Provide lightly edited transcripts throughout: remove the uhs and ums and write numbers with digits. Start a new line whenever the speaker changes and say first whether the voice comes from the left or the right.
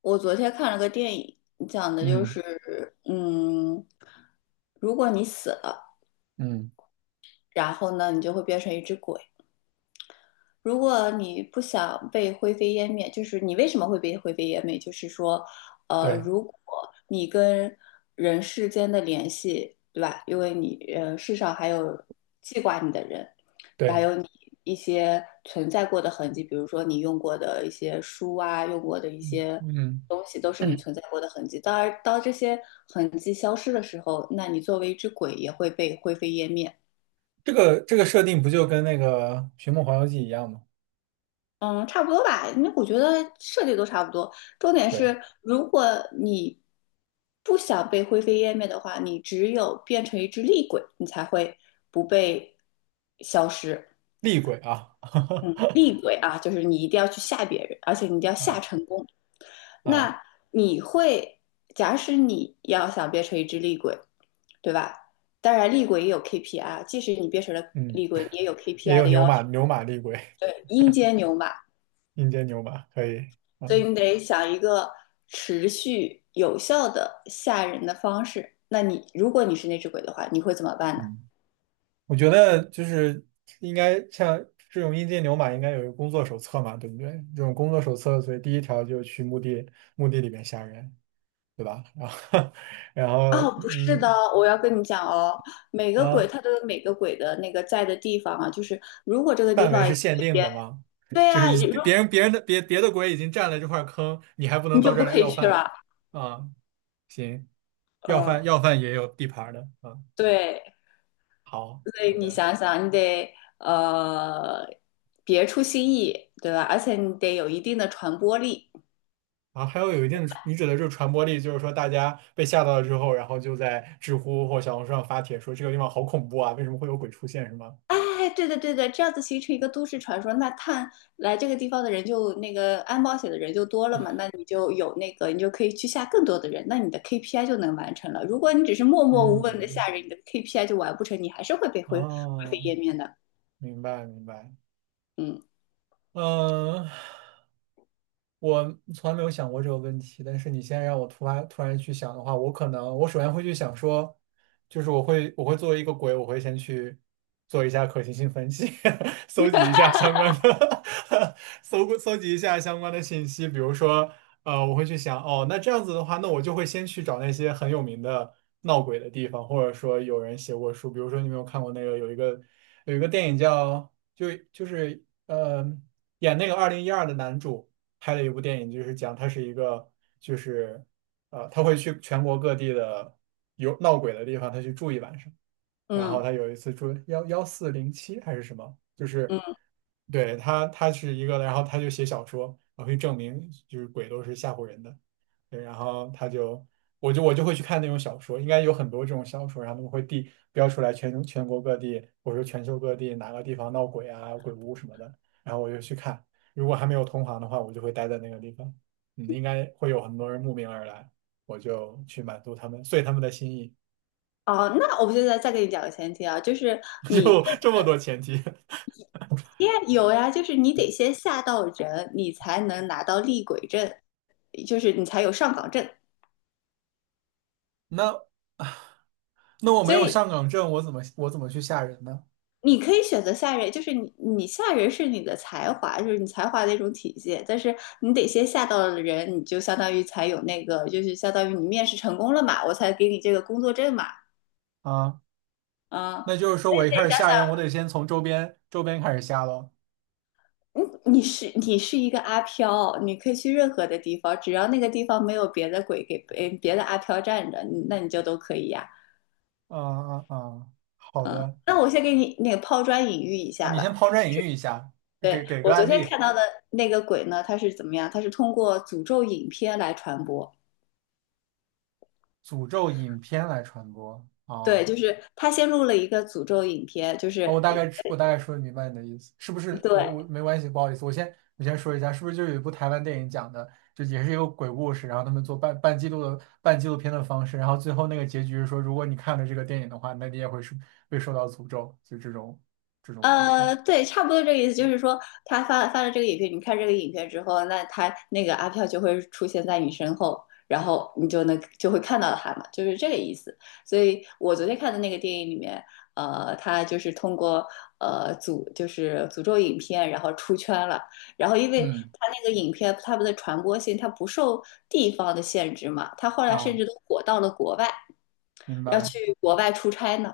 left: 我昨天看了个电影，讲的就
right: 嗯
left: 是，嗯，如果你死了，
right: 嗯，
left: 然后呢，你就会变成一只鬼。如果你不想被灰飞烟灭，就是你为什么会被灰飞烟灭？就是说，
right: 对
left: 如果你跟人世间的联系，对吧？因为你，世上还有记挂你的人，还
right: 对，
left: 有你一些存在过的痕迹，比如说你用过的一些书啊，用过的一
right: 嗯
left: 些
right: 嗯，
left: 东西，都是你存在过的痕迹。当然，当这些痕迹消失的时候，那你作为一只鬼也会被灰飞烟灭。
right: 这个设定不就跟那个《寻梦环游记》一样吗？
left: 嗯，差不多吧，因为我觉得设计都差不多。重点
right: 对，
left: 是，如果你不想被灰飞烟灭的话，你只有变成一只厉鬼，你才会不被消失。
right: 厉鬼啊，
left: 嗯，厉 鬼啊，就是你一定要去吓别人，而且你一定要吓
right: 啊
left: 成功。
right: 啊，
left: 那你会，假使你要想变成一只厉鬼，对吧？当然，厉鬼也有 KPI，即使你变成了
right: 嗯，
left: 厉鬼，你也有
right: 也
left: KPI
right: 有
left: 的
right: 牛
left: 要求。
right: 马牛马厉鬼，
left: 对，阴间牛马，
right: 阴间牛马可以，
left: 所以
right: 嗯
left: 你得想一个持续有效的吓人的方式。那你如果你是那只鬼的话，你会怎么办呢？
right: 嗯，我觉得就是应该像这种阴间牛马应该有一个工作手册嘛，对不对？这种工作手册，所以第一条就去墓地里面吓人，对吧？然后 然
left: 哦，
right: 后
left: 不是的，我要跟你讲哦，每个鬼
right: 啊。
left: 它都有每个鬼的那个在的地方啊，就是如果这个地
right: 范围
left: 方
right: 是
left: 也
right: 限定的吗？
left: 对
right: 就
left: 呀、
right: 是
left: 啊，
right: 已
left: 如
right: 别人的别的国已经占了这块坑，你还不
left: 你
right: 能到
left: 就
right: 这儿
left: 不
right: 来
left: 可以
right: 要
left: 去
right: 饭
left: 了。
right: 啊？行，要饭
left: 呃，
right: 要饭也有地盘儿的啊。
left: 对，
right: 好，
left: 所
right: 好
left: 以你
right: 的。
left: 想想，你得别出新意，对吧？而且你得有一定的传播力。
right: 然后还有一定的，你指的就是传播力，就是说大家被吓到了之后，然后就在知乎或小红书上发帖说这个地方好恐怖啊，为什么会有鬼出现，是吗？
left: 哎，对的对的，这样子形成一个都市传说，那看来这个地方的人就那个安保险的人就多了嘛，那你就有那个，你就可以去吓更多的人，那你的 KPI 就能完成了。如果你只是默默无闻的
right: 嗯，
left: 吓人，你的 KPI 就完不成，你还是会被灰灰飞
right: 哦，
left: 烟灭的。
right: 明白明白。
left: 嗯
right: 嗯，我从来没有想过这个问题，但是你现在让我突然去想的话，我可能我首先会去想说，就是我会作为一个鬼，我会先去做一下可行性分析，搜集一下相关的 搜集一下相关的信息，比如说我会去想哦，那这样子的话，那我就会先去找那些很有名的闹鬼的地方，或者说有人写过书，比如说你有没有看过那个有一个电影叫就是演那个2012的男主。拍了一部电影，就是讲他是一个，就是他会去全国各地的有闹鬼的地方，他去住一晚上。然后
left: 嗯。
right: 他有一次住11407还是什么，就是
left: 嗯
right: 对，他是一个，然后他就写小说，然后去证明就是鬼都是吓唬人的。对，然后他就，我就会去看那种小说，应该有很多这种小说，然后他们会地标出来全国各地或者说全球各地哪个地方闹鬼啊、鬼屋什么的，然后我就去看。如果还没有同行的话，我就会待在那个地方，嗯，应该会有很多人慕名而来，我就去满足他们，遂他们的心意，
left: 哦，那我现在再给你讲个前提啊，就是 你
right: 就
left: 变
right: 这么多前提。
left: 呀，有呀，就是你得先吓到人，你才能拿到厉鬼证，就是你才有上岗证。
right: 那 那我没
left: 所
right: 有
left: 以
right: 上岗证，我怎么去吓人呢？
left: 你可以选择吓人，就是你吓人是你的才华，就是你才华的一种体现。但是你得先吓到了人，你就相当于才有那个，就是相当于你面试成功了嘛，我才给你这个工作证嘛，
right: 啊，
left: 啊、
right: 那就是说
left: 所以
right: 我一开
left: 你
right: 始
left: 得
right: 吓
left: 想
right: 人，我得先从周边开始吓喽。
left: 想，嗯，你是一个阿飘，你可以去任何的地方，只要那个地方没有别的鬼给别的阿飘站着，嗯那你就都可以呀、
right: 啊啊啊，好的。
left: 那我先给你那个抛砖引玉一
right: 啊，
left: 下
right: 你
left: 吧。
right: 先抛砖引玉一下，给
left: 对，
right: 给个
left: 我昨
right: 案
left: 天
right: 例，
left: 看到的那个鬼呢，它是怎么样？它是通过诅咒影片来传播。
right: 诅咒影片来传播。
left: 对，
right: 啊
left: 就是他先录了一个诅咒影片，就是
right: 哦，
left: 呃
right: 我大概说明白你的意思，是不是？我
left: 对，
right: 我没关系，不好意思，我先说一下，是不是就有一部台湾电影讲的，就也是一个鬼故事，然后他们做半记录的半纪录片的方式，然后最后那个结局是说，如果你看了这个电影的话，那你也会是被受到诅咒，就这种方式。
left: 对，差不多这个意思，就是说他发了这个影片，你看这个影片之后，那他那个阿飘就会出现在你身后，然后你就会看到他嘛，就是这个意思。所以我昨天看的那个电影里面，他就是通过呃诅就是诅咒影片，然后出圈了。然后因为
right: 嗯
left: 他那个影片他们的传播性，他不受地方的限制嘛，他后来甚
right: 啊。
left: 至都火到了国外，
right: 明
left: 要
right: 白。
left: 去国外出差呢。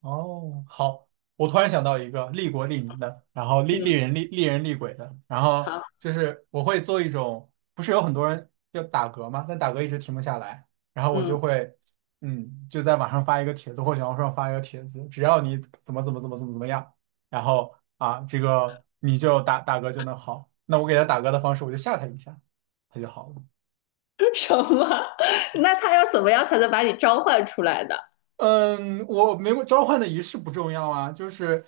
right: 哦，好，我突然想到一个利国利民的，然后利利
left: 嗯，
right: 人利人利鬼的，然后
left: 好，
right: 就是我会做一种，不是有很多人要打嗝吗？但打嗝一直停不下来，然后我就
left: 嗯。
right: 会，就在网上发一个帖子或小红书上发一个帖子，只要你怎么怎么怎么怎么怎么样，然后啊，这个你就打嗝就能好。那我给他打嗝的方式，我就吓他一下，他就好了。
left: 什么？那他要怎么样才能把你召唤出来呢？
right: 嗯，我没有召唤的仪式不重要啊，就是，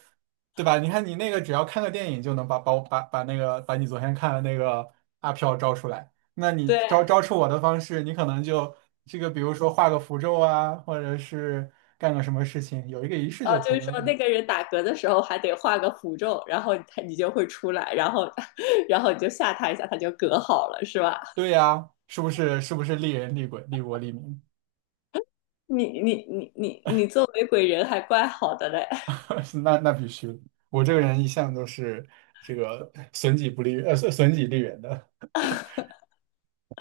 right: 对吧？你看你那个，只要看个电影就能把我把那个把你昨天看的那个阿飘招出来。那你
left: 对，
right: 招出我的方式，你可能就这个，比如说画个符咒啊，或者是干个什么事情，有一个仪式
left: 哦，
right: 就
left: 就
right: 可以
left: 是
right: 了
left: 说
right: 嘛。
left: 那个人打嗝的时候还得画个符咒，然后他你就会出来，然后 然后你就吓他一下，他就嗝好了，是吧？
right: 对呀，是不是？是不是利人利鬼利国利民？
left: 你作为鬼人还怪好的嘞，
right: 那必须的我这个人一向都是这个损己不利，损己利人的。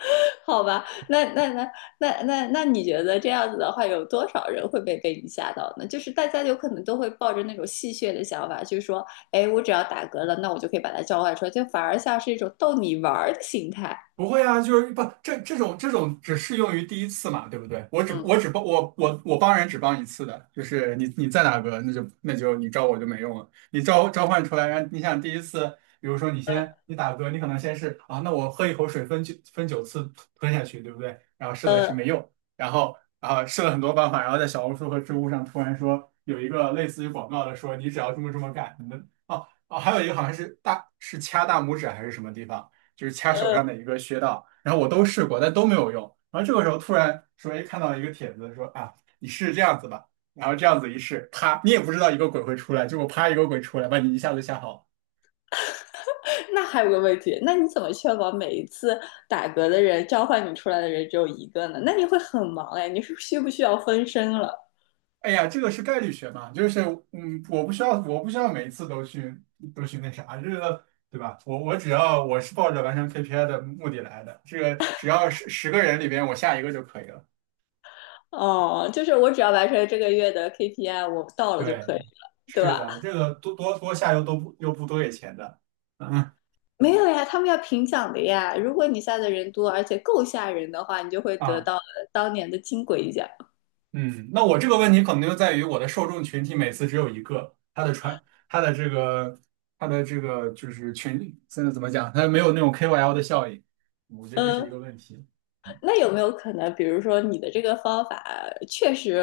left: 好吧？那你觉得这样子的话，有多少人会被你吓到呢？就是大家有可能都会抱着那种戏谑的想法，就是说，哎，我只要打嗝了，那我就可以把它召唤出来，就反而像是一种逗你玩的心态。
right: 不会啊，就是不这这种只适用于第一次嘛，对不对？我只
left: 嗯，
right: 我只帮我我我帮人只帮一次的，就是你在打个，那就你招我就没用了。你召唤出来，然后你想第一次，比如说你打嗝，你可能先是啊，那我喝一口水分9次吞下去，对不对？然后试了试
left: 呃
right: 没用，然后啊试了很多办法，然后在小红书和知乎上突然说有一个类似于广告的说，你只要这么干，你的哦哦，还有一个好像是掐大拇指还是什么地方。就是掐手上
left: 呃，
right: 的一个穴道，然后我都试过，但都没有用。然后这个时候突然说，哎，看到一个帖子说啊，你试试这样子吧，然后这样子一试，啪，你也不知道一个鬼会出来，结果啪一个鬼出来，把你一下子吓跑了。
left: 那还有个问题，那你怎么确保每一次打嗝的人召唤你出来的人只有一个呢？那你会很忙哎，你是需不需要分身了？
right: 哎呀，这个是概率学嘛，就是我不需要每一次都去那啥，这个对吧？我我只要我是抱着完成 KPI 的目的来的，这个只要十个人里边我下一个就可以了。
left: 哦，就是我只要完成这个月的 KPI，我到了就
right: 对，
left: 可以了，对
right: 是
left: 吧？
right: 的，这个多下又不多给钱的，嗯
left: 没有呀，他们要评奖的呀。如果你下的人多，而且够吓人的话，你就会得
right: 啊。
left: 到当年的金龟奖。
right: 嗯，那我这个问题可能就在于我的受众群体每次只有一个，他的这个，他的这个就是群，现在怎么讲，他没有那种 KOL 的效应，我觉得这是一
left: 嗯、
right: 个问题。
left: 那有没有可能，比如说你的这个方法确实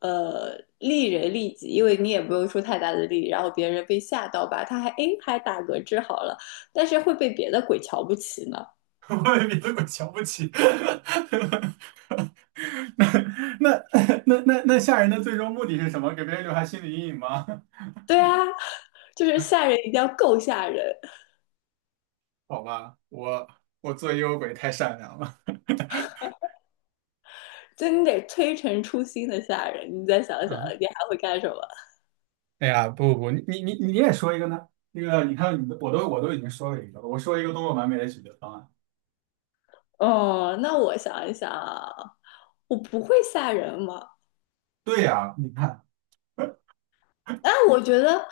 left: 利人利己，因为你也不用出太大的力，然后别人被吓到吧，他还诶还打嗝治好了，但是会被别的鬼瞧不起呢？
right: 我也比这么瞧不起。那 那吓人的最终目的是什么？给别人留下心理阴影吗？
left: 对啊，就是吓人一定要够吓人，
right: 好吧，我做幽鬼太善良了。
left: 就你得推陈出新的吓人。你再想想，
right: 嗯，
left: 你还会干什么？
right: 哎呀，不不不，你也说一个呢？那个，你看你的，我都已经说了一个了，我说一个多么完美的解决方案。
left: 哦，那我想一想啊，我不会吓人吗？
right: 对呀，你看，
left: 啊我觉得啊。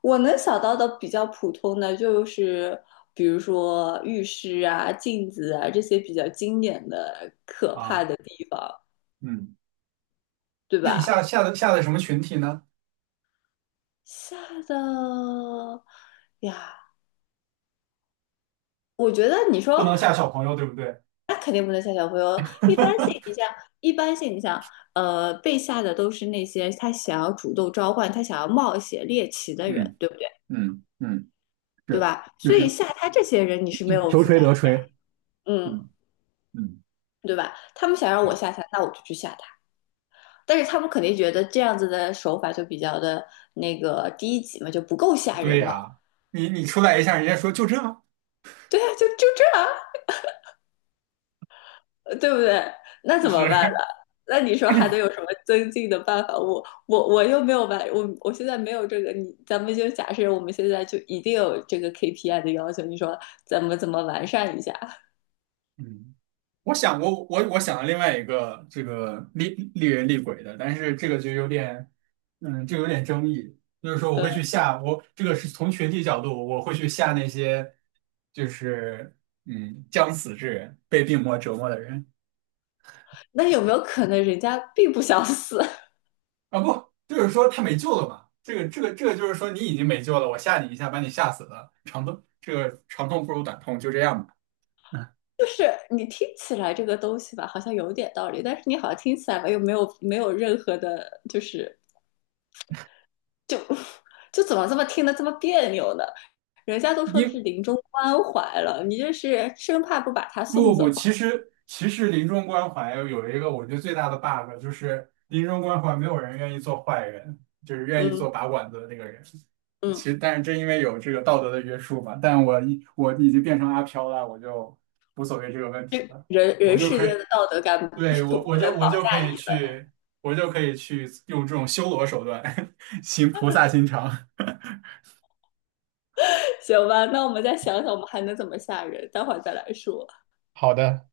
left: 我能想到的比较普通的就是，比如说浴室啊、镜子啊这些比较经典的可怕
right: 啊，
left: 的地方，
right: 嗯，
left: 对
right: 那你下
left: 吧？
right: 下的下的什么群体呢？
left: 吓的呀，我觉得你
right: 不
left: 说
right: 能下小朋友，对不对？
left: 那肯定不能吓小朋友。一般性，你像被吓的都是那些他想要主动召唤、他想要冒险猎奇的人，
right: 嗯
left: 对不对？
right: 嗯嗯，
left: 对
right: 是，
left: 吧？
right: 就
left: 所以
right: 是
left: 吓他这些人你是没有
right: 求
left: 负
right: 锤
left: 担
right: 得锤，
left: 的嗯，
right: 嗯嗯。
left: 对吧？他们想让我
right: 对
left: 吓他，那我就去吓他。但是他们肯定觉得这样子的手法就比较的那个低级嘛，就不够吓
right: 对
left: 人嘛。
right: 呀，你出来一下，人家说就这，
left: 对啊，就就这样，对不对？那怎么办呢？
right: 是。
left: 那你说还能有什么增进的办法？我又没有办，我现在没有这个。你咱们就假设我们现在就一定有这个 KPI 的要求，你说咱们怎么完善一下？
right: 嗯。我想过，我想了另外一个这个厉人厉鬼的，但是这个就有点，就有点争议。就是说，我
left: 呃，
right: 会去吓我这个是从群体角度，我会去吓那些就是将死之人，被病魔折磨的人
left: 那有没有可能人家并不想死？
right: 啊，不，就是说他没救了嘛。这个就是说你已经没救了，我吓你一下，把你吓死了，长痛不如短痛，就这样吧。嗯，
left: 就是你听起来这个东西吧，好像有点道理，但是你好像听起来吧又没有没有任何的，就是就就怎么这么听得这么别扭呢？人家都说是
right: 因
left: 临终关怀了，你这是生怕不把他
right: 不
left: 送
right: 不不，
left: 走。
right: 其实临终关怀有一个我觉得最大的 bug 就是临终关怀没有人愿意做坏人，就是愿意
left: 嗯
right: 做拔管子的那个人。
left: 嗯，
right: 其实，但是正因为有这个道德的约束吧，但我已经变成阿飘了，我就无所谓这个问题了，
left: 人
right: 我
left: 人
right: 就
left: 世
right: 可以，
left: 间的道德感不
right: 对，
left: 不
right: 我
left: 不
right: 我
left: 能
right: 就我
left: 绑
right: 就可
left: 架
right: 以
left: 你了，
right: 去，我就可以去用这种修罗手段 行菩萨心肠。
left: 行吧？那我们再想想，我们还能怎么吓人？待会儿再来说。
right: 好的。